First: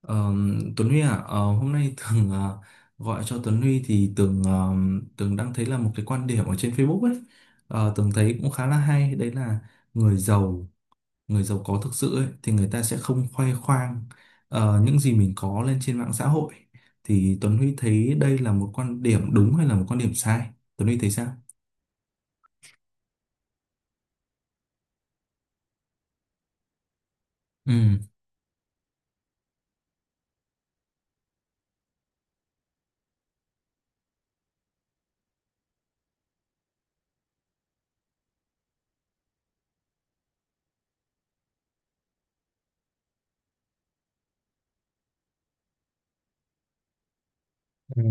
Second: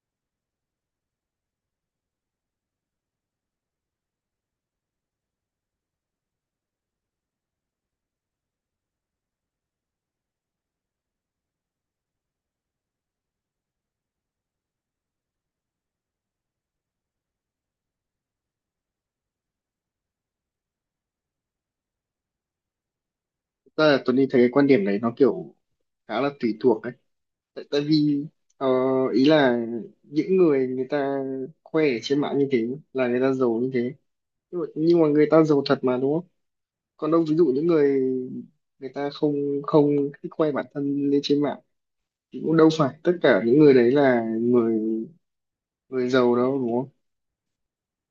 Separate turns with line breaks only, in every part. Ờ, Tuấn Huy à, hôm nay Tường gọi cho Tuấn Huy thì Tường đang thấy là một cái quan điểm ở trên Facebook ấy. Tường thấy cũng khá là hay, đấy là người giàu, người giàu có thực sự ấy, thì người ta sẽ không khoe khoang những gì mình có lên trên mạng xã hội. Thì Tuấn Huy thấy đây là một quan điểm đúng hay là một quan điểm sai? Tuấn Huy thấy sao?
Thật là Tuấn Linh thấy cái quan điểm đấy nó kiểu khá là tùy thuộc đấy. tại, tại
Ừ.
vì ờ, ý là những người, người ta khoe ở trên mạng như thế là người ta giàu như thế, nhưng mà người ta giàu thật mà, đúng không? Còn đâu ví dụ những người người ta không không thích khoe bản thân lên trên mạng, thì cũng đâu phải tất cả những người đấy là người người giàu đâu, đúng không?
Ừ.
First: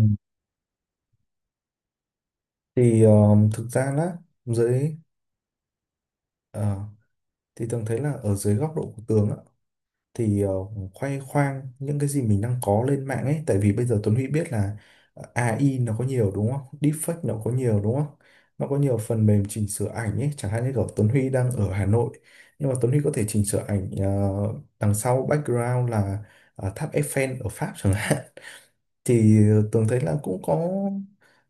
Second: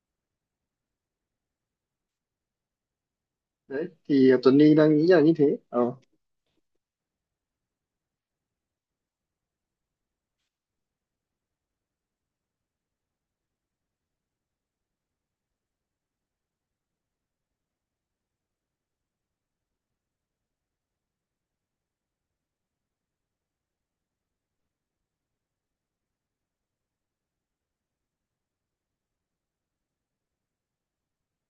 Thì thực
Đấy
ra là
thì Tuấn Linh
dưới
đang nghĩ là như thế. Ờ
ờ, thì Tường thấy là ở dưới góc độ của Tường á, thì khoe khoang những cái gì mình đang có lên mạng ấy, tại vì bây giờ Tuấn Huy biết là AI nó có nhiều đúng không, deepfake nó có nhiều đúng không, nó có nhiều phần mềm chỉnh sửa ảnh ấy, chẳng hạn như kiểu Tuấn Huy đang ở Hà Nội nhưng mà Tuấn Huy có thể chỉnh sửa ảnh, đằng sau background là tháp Eiffel ở Pháp chẳng hạn. Thì Tường thấy là cũng có,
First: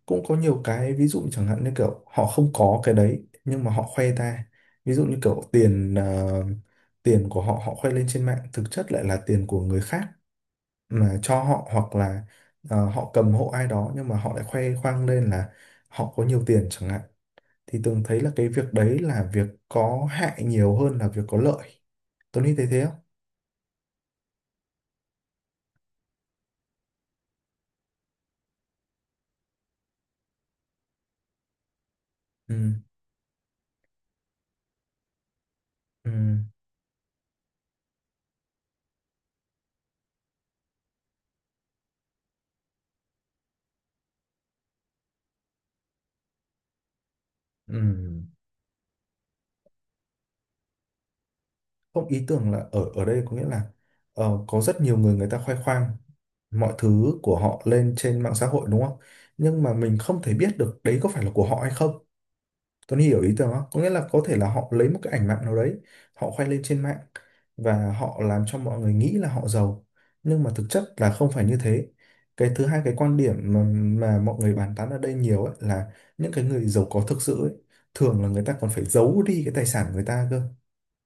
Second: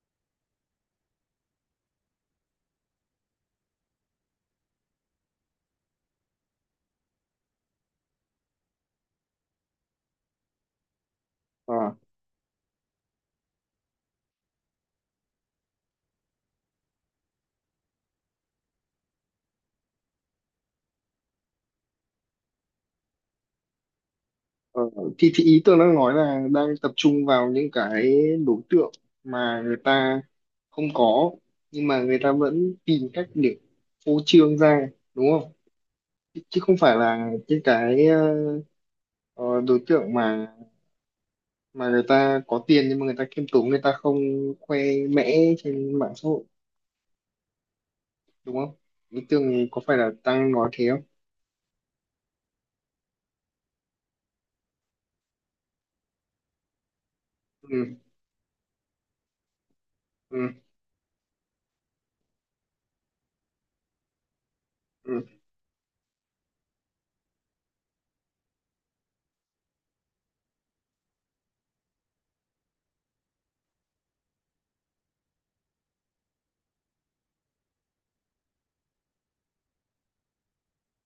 nhiều cái ví dụ chẳng hạn như kiểu họ không có cái đấy nhưng mà họ khoe ra, ví dụ như kiểu tiền, tiền của họ họ khoe lên trên mạng thực chất lại là tiền của người khác mà cho họ,
Ờ.
hoặc là họ cầm hộ ai đó nhưng mà họ lại khoe khoang lên là họ có nhiều tiền chẳng hạn. Thì Tường thấy là cái việc đấy là việc có hại nhiều hơn là việc có lợi. Tony thấy thế không?
Ờ, thì ý tôi đang nói là đang tập trung vào những cái đối tượng mà người ta không có, nhưng mà người ta
Ừ.
vẫn tìm cách để phô trương ra, đúng không?
Ừ.
Chứ chứ không phải là những cái ờ, đối tượng mà người ta có tiền nhưng mà người ta khiêm tốn, người ta không khoe mẽ trên mạng xã hội,
Ừ.
đúng không? Ý tưởng có phải là đang nói thế không?
Không, ý tưởng là ở ở đây có nghĩa là, có rất nhiều người người ta khoe khoang mọi thứ của họ lên
Ừ,
trên mạng xã hội, đúng không, nhưng mà mình không thể biết
ừ,
được đấy có phải là của họ hay không. Tuấn hiểu ý tưởng không, có nghĩa là có thể là họ lấy một cái
ừ,
ảnh mạng nào đấy họ khoe lên trên mạng và họ làm cho mọi người nghĩ là họ giàu nhưng mà thực chất là không phải như thế. Cái thứ hai, cái quan điểm mà mọi người bàn tán ở đây nhiều ấy, là những cái người giàu có thực sự ấy, thường là người ta còn phải giấu đi cái tài sản của người ta cơ,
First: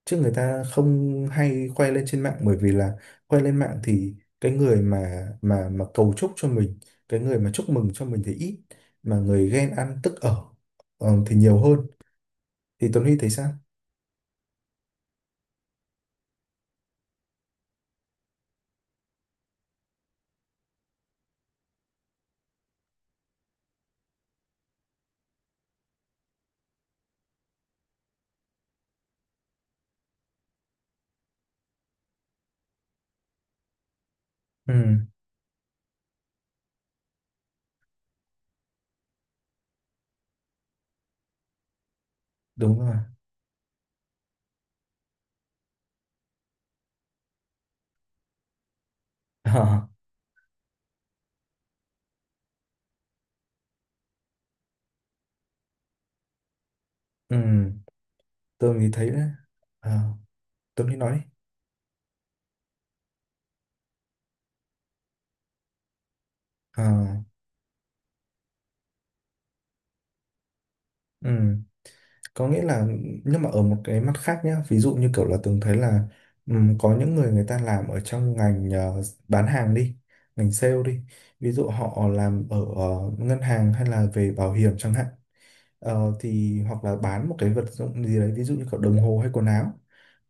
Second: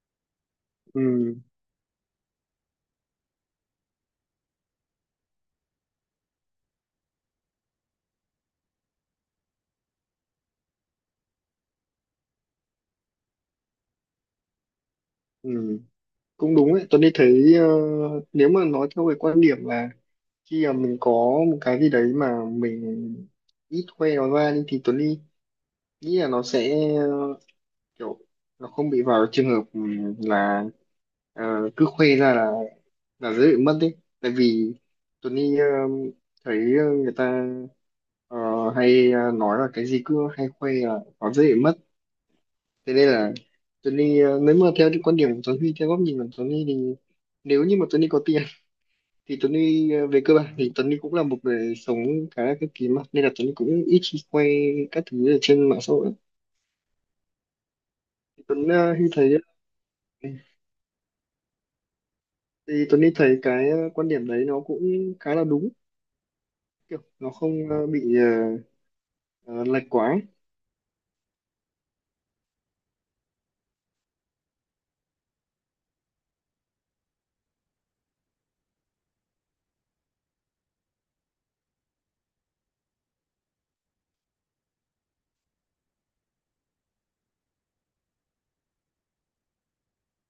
chứ người ta không
ừ,
hay khoe lên trên mạng, bởi vì là khoe lên mạng thì cái người mà cầu chúc cho mình, cái người mà chúc mừng cho mình thì ít, mà người ghen ăn tức ở thì nhiều hơn. Thì Tuấn Huy thấy sao?
ừ. Cũng đúng ấy, tôi đi thấy nếu mà nói theo cái quan điểm là khi mà mình có một cái gì đấy mà mình ít khoe nó ra đi, thì Tuấn Ly nghĩ là nó sẽ kiểu nó không bị vào trường hợp là cứ khoe ra là dễ bị mất đấy. Tại vì
Ừ,
Tuấn Ly thấy người ta ờ, hay nói là cái gì cứ hay khoe là nó dễ bị mất.
đúng
Thế
rồi.
nên là Tuấn Ly, nếu mà theo cái quan điểm của Tuấn Ly, theo góc nhìn của Tuấn Ly, thì nếu như mà Tuấn Ly có tiền thì Tuấn
Ờ,
Huy về cơ bản thì Tuấn Huy cũng là một người sống khá là cực kỳ mà, nên là Tuấn Huy cũng ít khi quay các thứ ở trên mạng xã hội lắm.
ừ,
thì Tuấn
tôi mới
ờ, Huy
thấy đấy.
thấy
Ờ,
ờ,
Tuấn Huy nói đi.
thì Tuấn Huy thấy cái quan điểm đấy nó cũng khá là đúng,
Ờ.
kiểu nó không bị ờ, lệch quá ấy.
Ừ. Có nghĩa là, nhưng mà ở một cái mặt khác nhá, ví dụ như kiểu là Tường thấy là có những người người ta làm ở trong ngành, bán hàng đi, ngành sale đi, ví dụ họ làm ở ngân hàng hay là về bảo hiểm chẳng hạn. Thì hoặc là bán một cái vật dụng gì đấy ví dụ như kiểu đồng hồ hay quần áo,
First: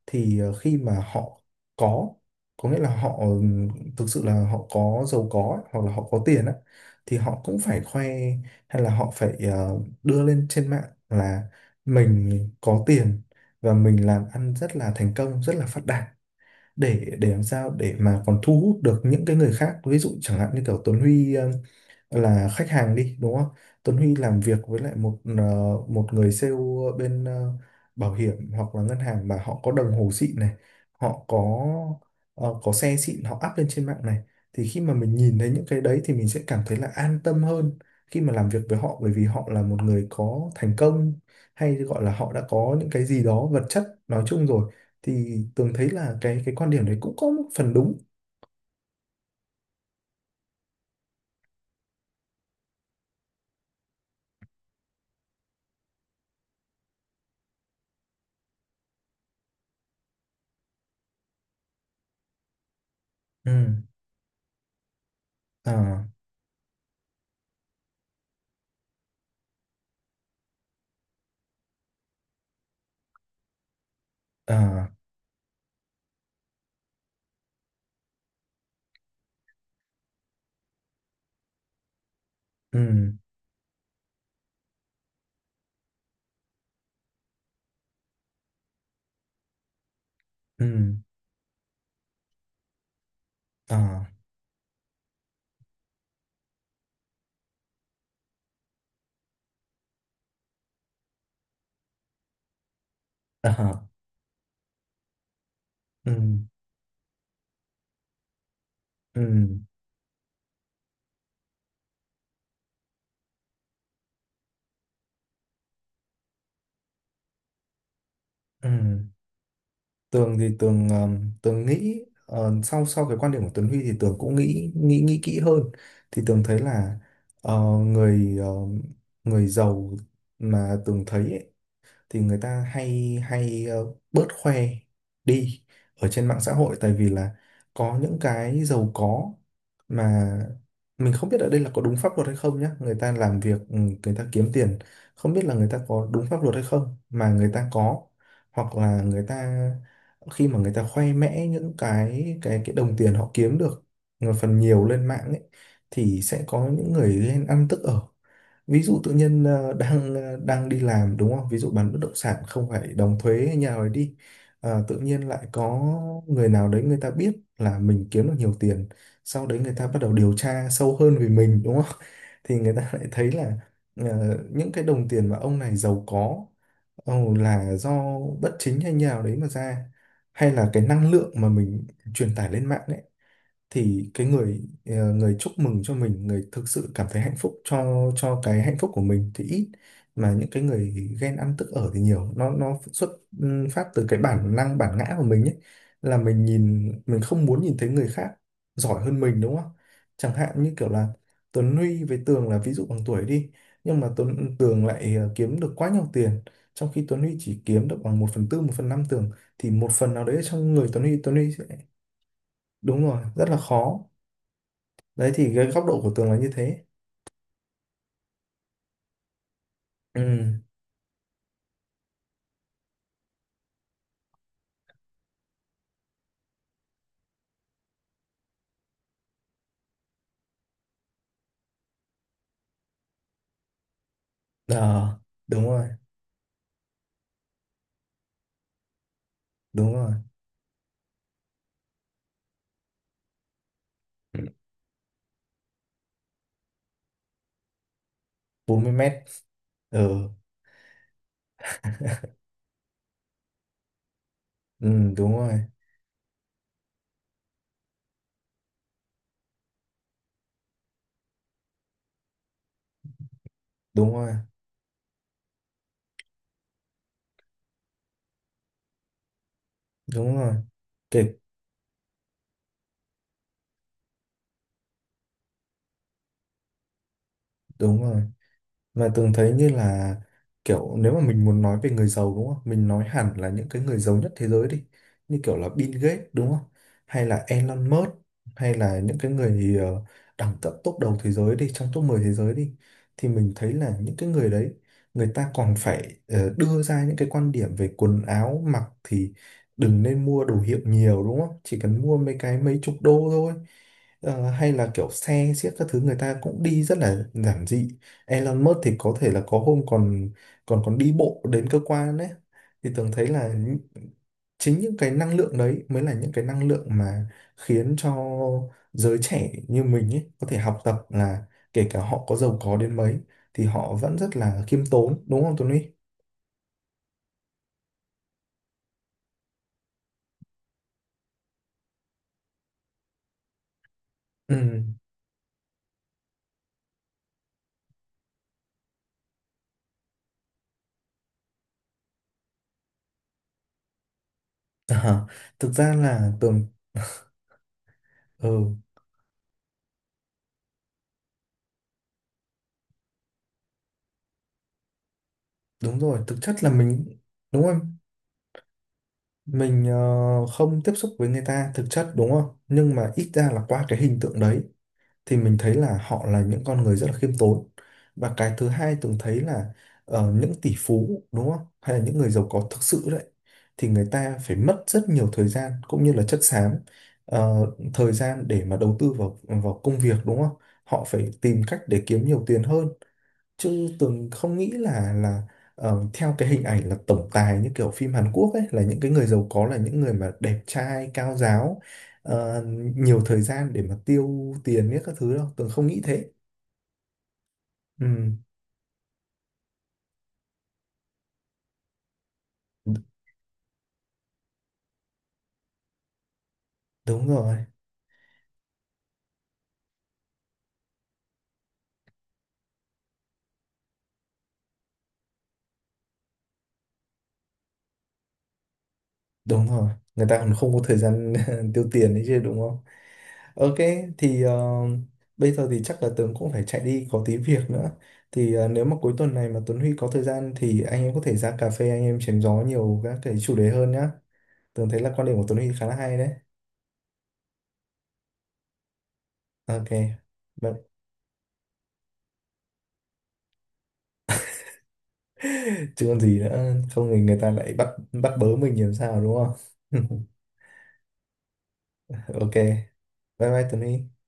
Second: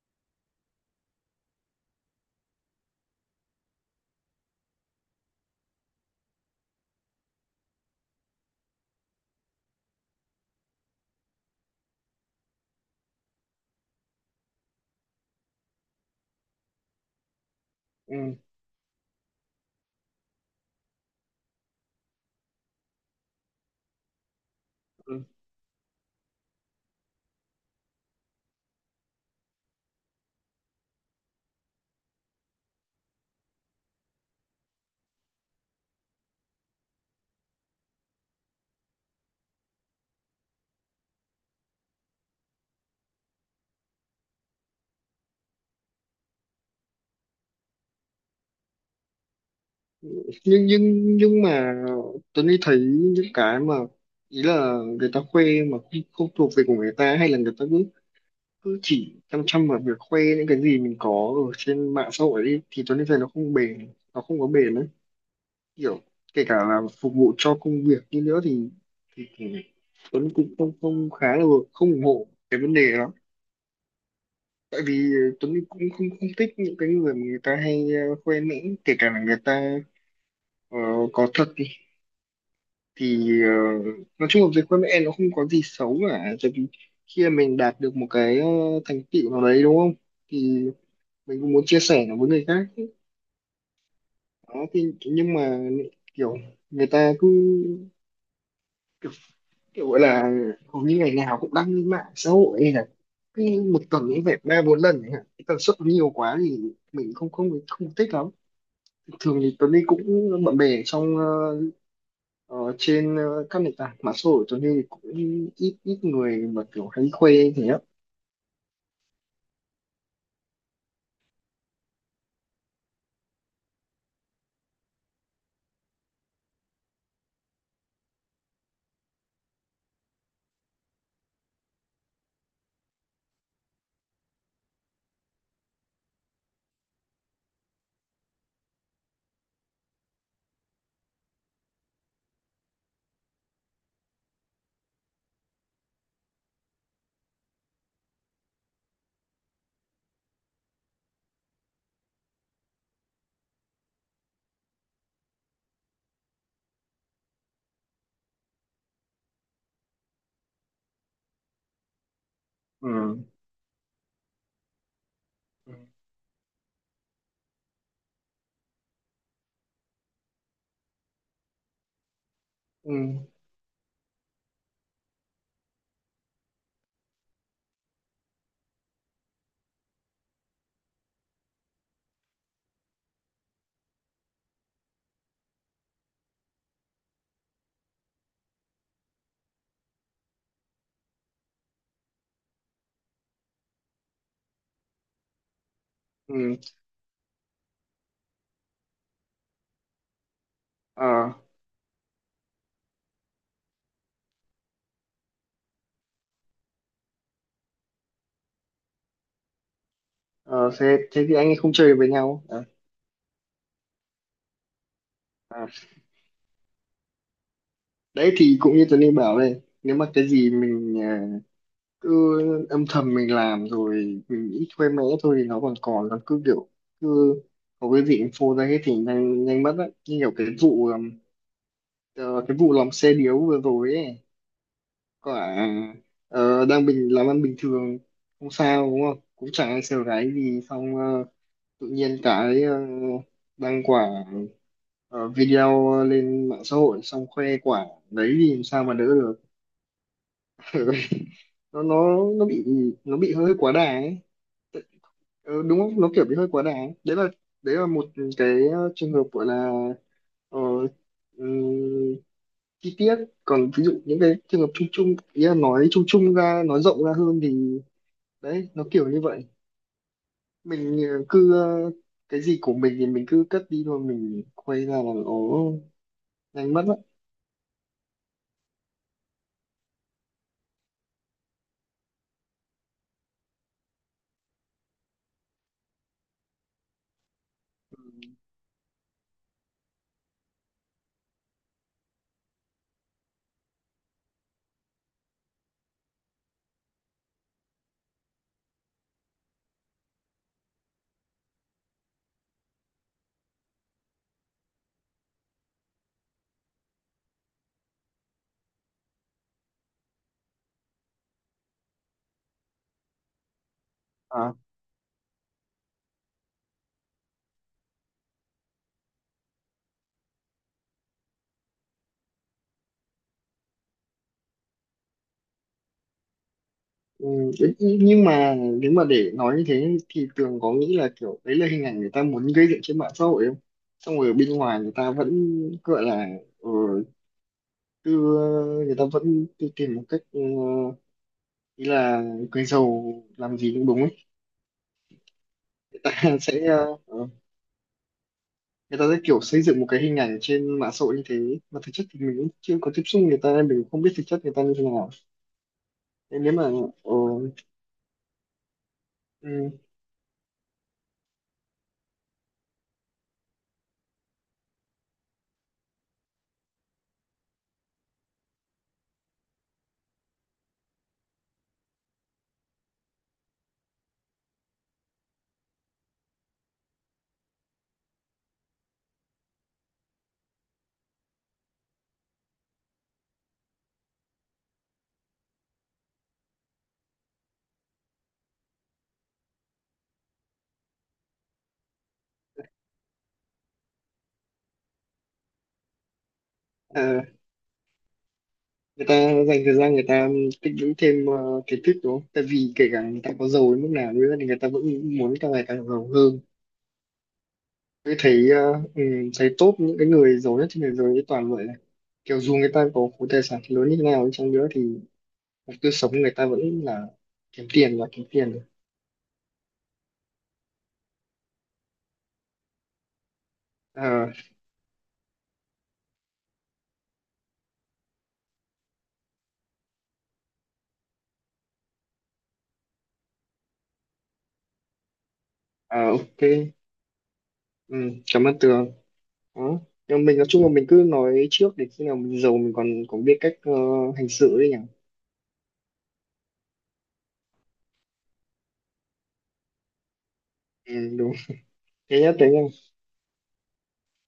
thì khi mà họ có có nghĩa là họ thực sự là họ có giàu có ấy, hoặc là họ có tiền á, thì họ cũng phải khoe, hay là họ phải đưa lên trên mạng là mình có tiền và mình làm ăn rất là thành công, rất là phát đạt, để làm sao để mà
ừ.
còn thu hút được những cái người khác. Ví dụ chẳng hạn như kiểu Tuấn Huy là khách hàng đi, đúng không? Tuấn Huy làm việc với lại một,
ừ.
một người sale bên, bảo hiểm hoặc là ngân hàng, mà họ có đồng hồ xịn này, họ có xe xịn họ up lên trên mạng này, thì khi mà mình nhìn thấy những cái đấy thì mình sẽ cảm thấy là an tâm hơn khi mà làm việc với họ, bởi vì họ là một người có thành công, hay gọi là họ đã có những cái gì đó vật chất nói chung rồi. Thì Tường thấy là cái quan điểm đấy cũng có một phần đúng.
Nhưng mà Tuấn Huy thấy những cái mà ý là người ta khoe mà không thuộc về của người ta, hay là người ta cứ cứ chỉ chăm chăm vào việc khoe những cái gì mình có ở trên mạng xã hội ấy, thì Tuấn Huy thấy nó không
Ừ.
bền, nó không có bền đấy. Kiểu
À.
kể cả là phục vụ cho công việc như nữa thì Tuấn cũng không không khá là không ủng hộ cái vấn đề đó. Tại
À.
vì Tuấn cũng không không thích những cái người mà người ta hay khoe mẽ, kể cả là người ta ờ, có thật đi,
Ừ.
thì nói chung là việc khoe mẽ nó không có gì xấu cả. Tại vì khi mà mình đạt được một cái thành tựu nào đấy, đúng không, thì
Ừ.
mình cũng muốn chia sẻ nó với người khác.
À.
Đó, thì nhưng mà kiểu người ta cứ kiểu gọi là hầu như ngày nào cũng đăng lên mạng xã hội, hay là cái một
À,
tuần cũng phải ba bốn lần ấy hả? Cái tần suất nó nhiều
ừ,
quá thì mình không không không thích lắm.
ừ,
Thường thì Tuấn đi cũng bận bè trong ờ, trên các nền tảng mạng xã hội, Tuấn đi cũng ít ít người mà kiểu hay khoe thế á.
ừ. Tường thì Tường Tường nghĩ, sau sau cái quan điểm của Tuấn Huy thì Tường cũng nghĩ nghĩ nghĩ kỹ hơn. Thì Tường thấy là, ờ, người ờ, người giàu mà Tường thấy ấy, thì người ta hay hay, bớt khoe đi ở trên mạng xã hội, tại vì là có những cái giàu có mà mình không biết ở đây là có đúng pháp luật hay không nhá. Người ta làm việc, người ta kiếm tiền, không biết là người ta có đúng pháp luật hay không, mà người ta có, hoặc là người ta khi mà người ta khoe mẽ những cái đồng tiền họ kiếm được một phần nhiều lên mạng ấy, thì sẽ có những người ghen ăn tức ở. Ví dụ tự nhiên đang, ờ, đang đi làm đúng không, ví dụ bán bất động sản không phải đóng
ừ.
thuế hay nhà rồi đi. Tự nhiên lại
ừ
có người nào đấy người ta biết là mình kiếm được nhiều tiền, sau đấy người ta bắt đầu điều tra sâu hơn về mình đúng không, thì người ta
ừ
lại thấy là những cái đồng tiền mà ông này giàu có, là do bất chính hay nhà nào đấy mà ra, hay là cái năng lượng mà mình truyền tải lên mạng ấy, thì cái người, người chúc mừng cho mình, người thực sự cảm thấy hạnh phúc cho cái hạnh phúc của mình thì ít, mà những cái người ghen ăn tức ở thì nhiều. Nó xuất, phát từ cái bản năng bản ngã của mình ấy, là mình
ừ
nhìn, mình không muốn nhìn thấy người khác giỏi hơn mình đúng không. Chẳng hạn như kiểu là
Ờ,
Tuấn Huy với Tường là ví dụ bằng tuổi đi, nhưng mà Tuấn Tường lại kiếm được quá nhiều tiền, trong khi Tuấn Huy chỉ kiếm được bằng một phần tư, một phần năm Tường, thì một phần nào đấy ở
ờ,
trong người
thế,
Tuấn Huy,
thế
Tuấn
thì anh
Huy
ấy
sẽ,
không chơi với nhau à?
đúng rồi, rất là khó. Đấy thì cái
à.
góc độ của tường là như thế.
Đấy thì cũng như Tuấn đi bảo đây, nếu mà cái gì
Ừ.
mình cứ âm thầm mình làm rồi mình nghĩ thuê mẽ thôi, thì nó còn còn nó cứ kiểu cứ có cái gì info ra hết thì nhanh nhanh mất á. Như kiểu cái vụ ờ, cái vụ lòng xe điếu vừa rồi ấy,
Ờ,
quả
đúng rồi.
đang bình làm ăn bình thường không sao, đúng không, cũng chẳng ai
Đúng
sờ
rồi.
gáy gì, xong tự nhiên cái đăng quả
Ừ,
video lên mạng xã hội xong khoe quả đấy thì làm
bốn
sao
mươi
mà đỡ
mét
được?
Ừ,
Nó bị, nó bị hơi quá đà ấy.
ừ, đúng rồi.
Ừ, đúng không? Nó kiểu bị hơi quá đáng. Đấy là một cái trường hợp gọi là ờ, ừm, chi tiết. Còn ví dụ
Đúng
những
rồi.
cái trường hợp chung chung, ý là nói chung chung ra, nói rộng ra hơn, thì đấy nó kiểu như vậy.
Đúng rồi.
Mình
Kịp.
cứ cái gì của mình thì mình cứ cất đi thôi, mình quay ra là nó nhanh mất
Đúng rồi. Mà Tường thấy như là kiểu nếu mà mình muốn nói về người giàu đúng không? Mình nói hẳn là những cái người giàu nhất thế giới đi. Như kiểu là Bill Gates đúng không? Hay là Elon Musk, hay là những cái người, đẳng cấp top đầu thế giới đi, trong top 10 thế giới đi. Thì mình thấy là những cái người đấy người ta còn phải đưa ra những cái quan điểm về quần áo mặc thì đừng nên mua đồ hiệu nhiều đúng không? Chỉ cần mua mấy cái mấy chục đô thôi. Hay là kiểu xe xiếc các thứ người ta cũng đi rất là giản dị. Elon Musk thì có thể là có hôm còn còn còn đi bộ đến cơ quan đấy. Thì tưởng thấy là
á.
chính những cái năng lượng đấy mới là những cái năng lượng mà khiến cho giới trẻ như mình ấy có thể học tập, là kể cả họ có giàu có đến mấy thì họ vẫn rất là khiêm tốn, đúng không Tuấn Huy?
Ừ, đấy, nhưng mà nếu mà để nói như thế thì Tường có nghĩ là kiểu đấy là hình ảnh người ta muốn gây dựng trên mạng xã hội không? Xong rồi ở bên
Ừ.
ngoài người ta vẫn gọi là ờ, người ta vẫn cứ tìm một cách, ý là người giàu làm gì cũng đúng ấy.
À, thực ra
Người ta
là tưởng,
sẽ
ừ,
người ta sẽ kiểu xây dựng một cái hình ảnh trên mạng xã hội như thế, mà thực chất thì mình cũng chưa có tiếp xúc người ta nên mình không biết thực chất người ta như thế nào.
đúng rồi, thực
Nên nếu
chất
mà
là
ờ,
mình, đúng không,
ừ,
mình không tiếp xúc với người ta thực chất đúng không, nhưng mà ít ra là qua cái hình tượng đấy thì mình thấy là họ là những con người rất là khiêm tốn. Và cái thứ hai từng thấy là những tỷ phú đúng không, hay là những người giàu có thực sự đấy, thì người ta phải mất rất nhiều thời gian cũng như là chất xám, ờ, thời gian để mà đầu tư vào vào công việc đúng không, họ phải tìm cách để kiếm nhiều tiền hơn. Chứ Tường không nghĩ là theo cái hình ảnh là tổng tài như kiểu phim Hàn Quốc ấy, là những cái người giàu có là những người mà đẹp trai cao ráo, ờ, nhiều thời gian để mà tiêu tiền biết các thứ đâu, Tường không nghĩ thế.
ờ,
Ừ,
người ta dành thời gian người ta tích lũy thêm kiến thức, đúng không? Tại vì kể
đ-
cả người ta có giàu đến mức nào đi nữa thì người ta vẫn muốn càng ngày càng giàu hơn.
đúng rồi.
Tôi thấy thấy top những cái người giàu nhất trên thế giới toàn vậy này. Kiểu dù người ta có khối tài sản lớn như thế nào đi chăng nữa thì cuộc tiêu sống người ta vẫn là kiếm tiền và kiếm tiền.
Đúng rồi, người ta còn không có thời gian tiêu tiền đấy chứ đúng không. Ok,
Ờ,
thì bây giờ thì chắc là Tường cũng phải chạy đi có tí việc nữa, thì nếu mà cuối tuần này mà Tuấn Huy có thời gian thì anh em có thể ra cà phê anh em chém gió nhiều các cái chủ đề hơn nhá. Tường thấy là quan điểm của Tuấn Huy khá là
à,
hay đấy.
ok, ừ, cảm ơn Tường. Đó.
Ok.
Nhưng mà mình nói chung là
Vâng.
mình cứ nói trước để khi nào mình giàu mình còn có biết cách hành xử đấy nhỉ?
Chứ còn gì nữa, không thì người ta lại bắt bắt bớ mình làm sao đúng không?
Ừ, đúng. Thế nhá, thế
Ok.
nhá.
Bye bye Tuấn Huy.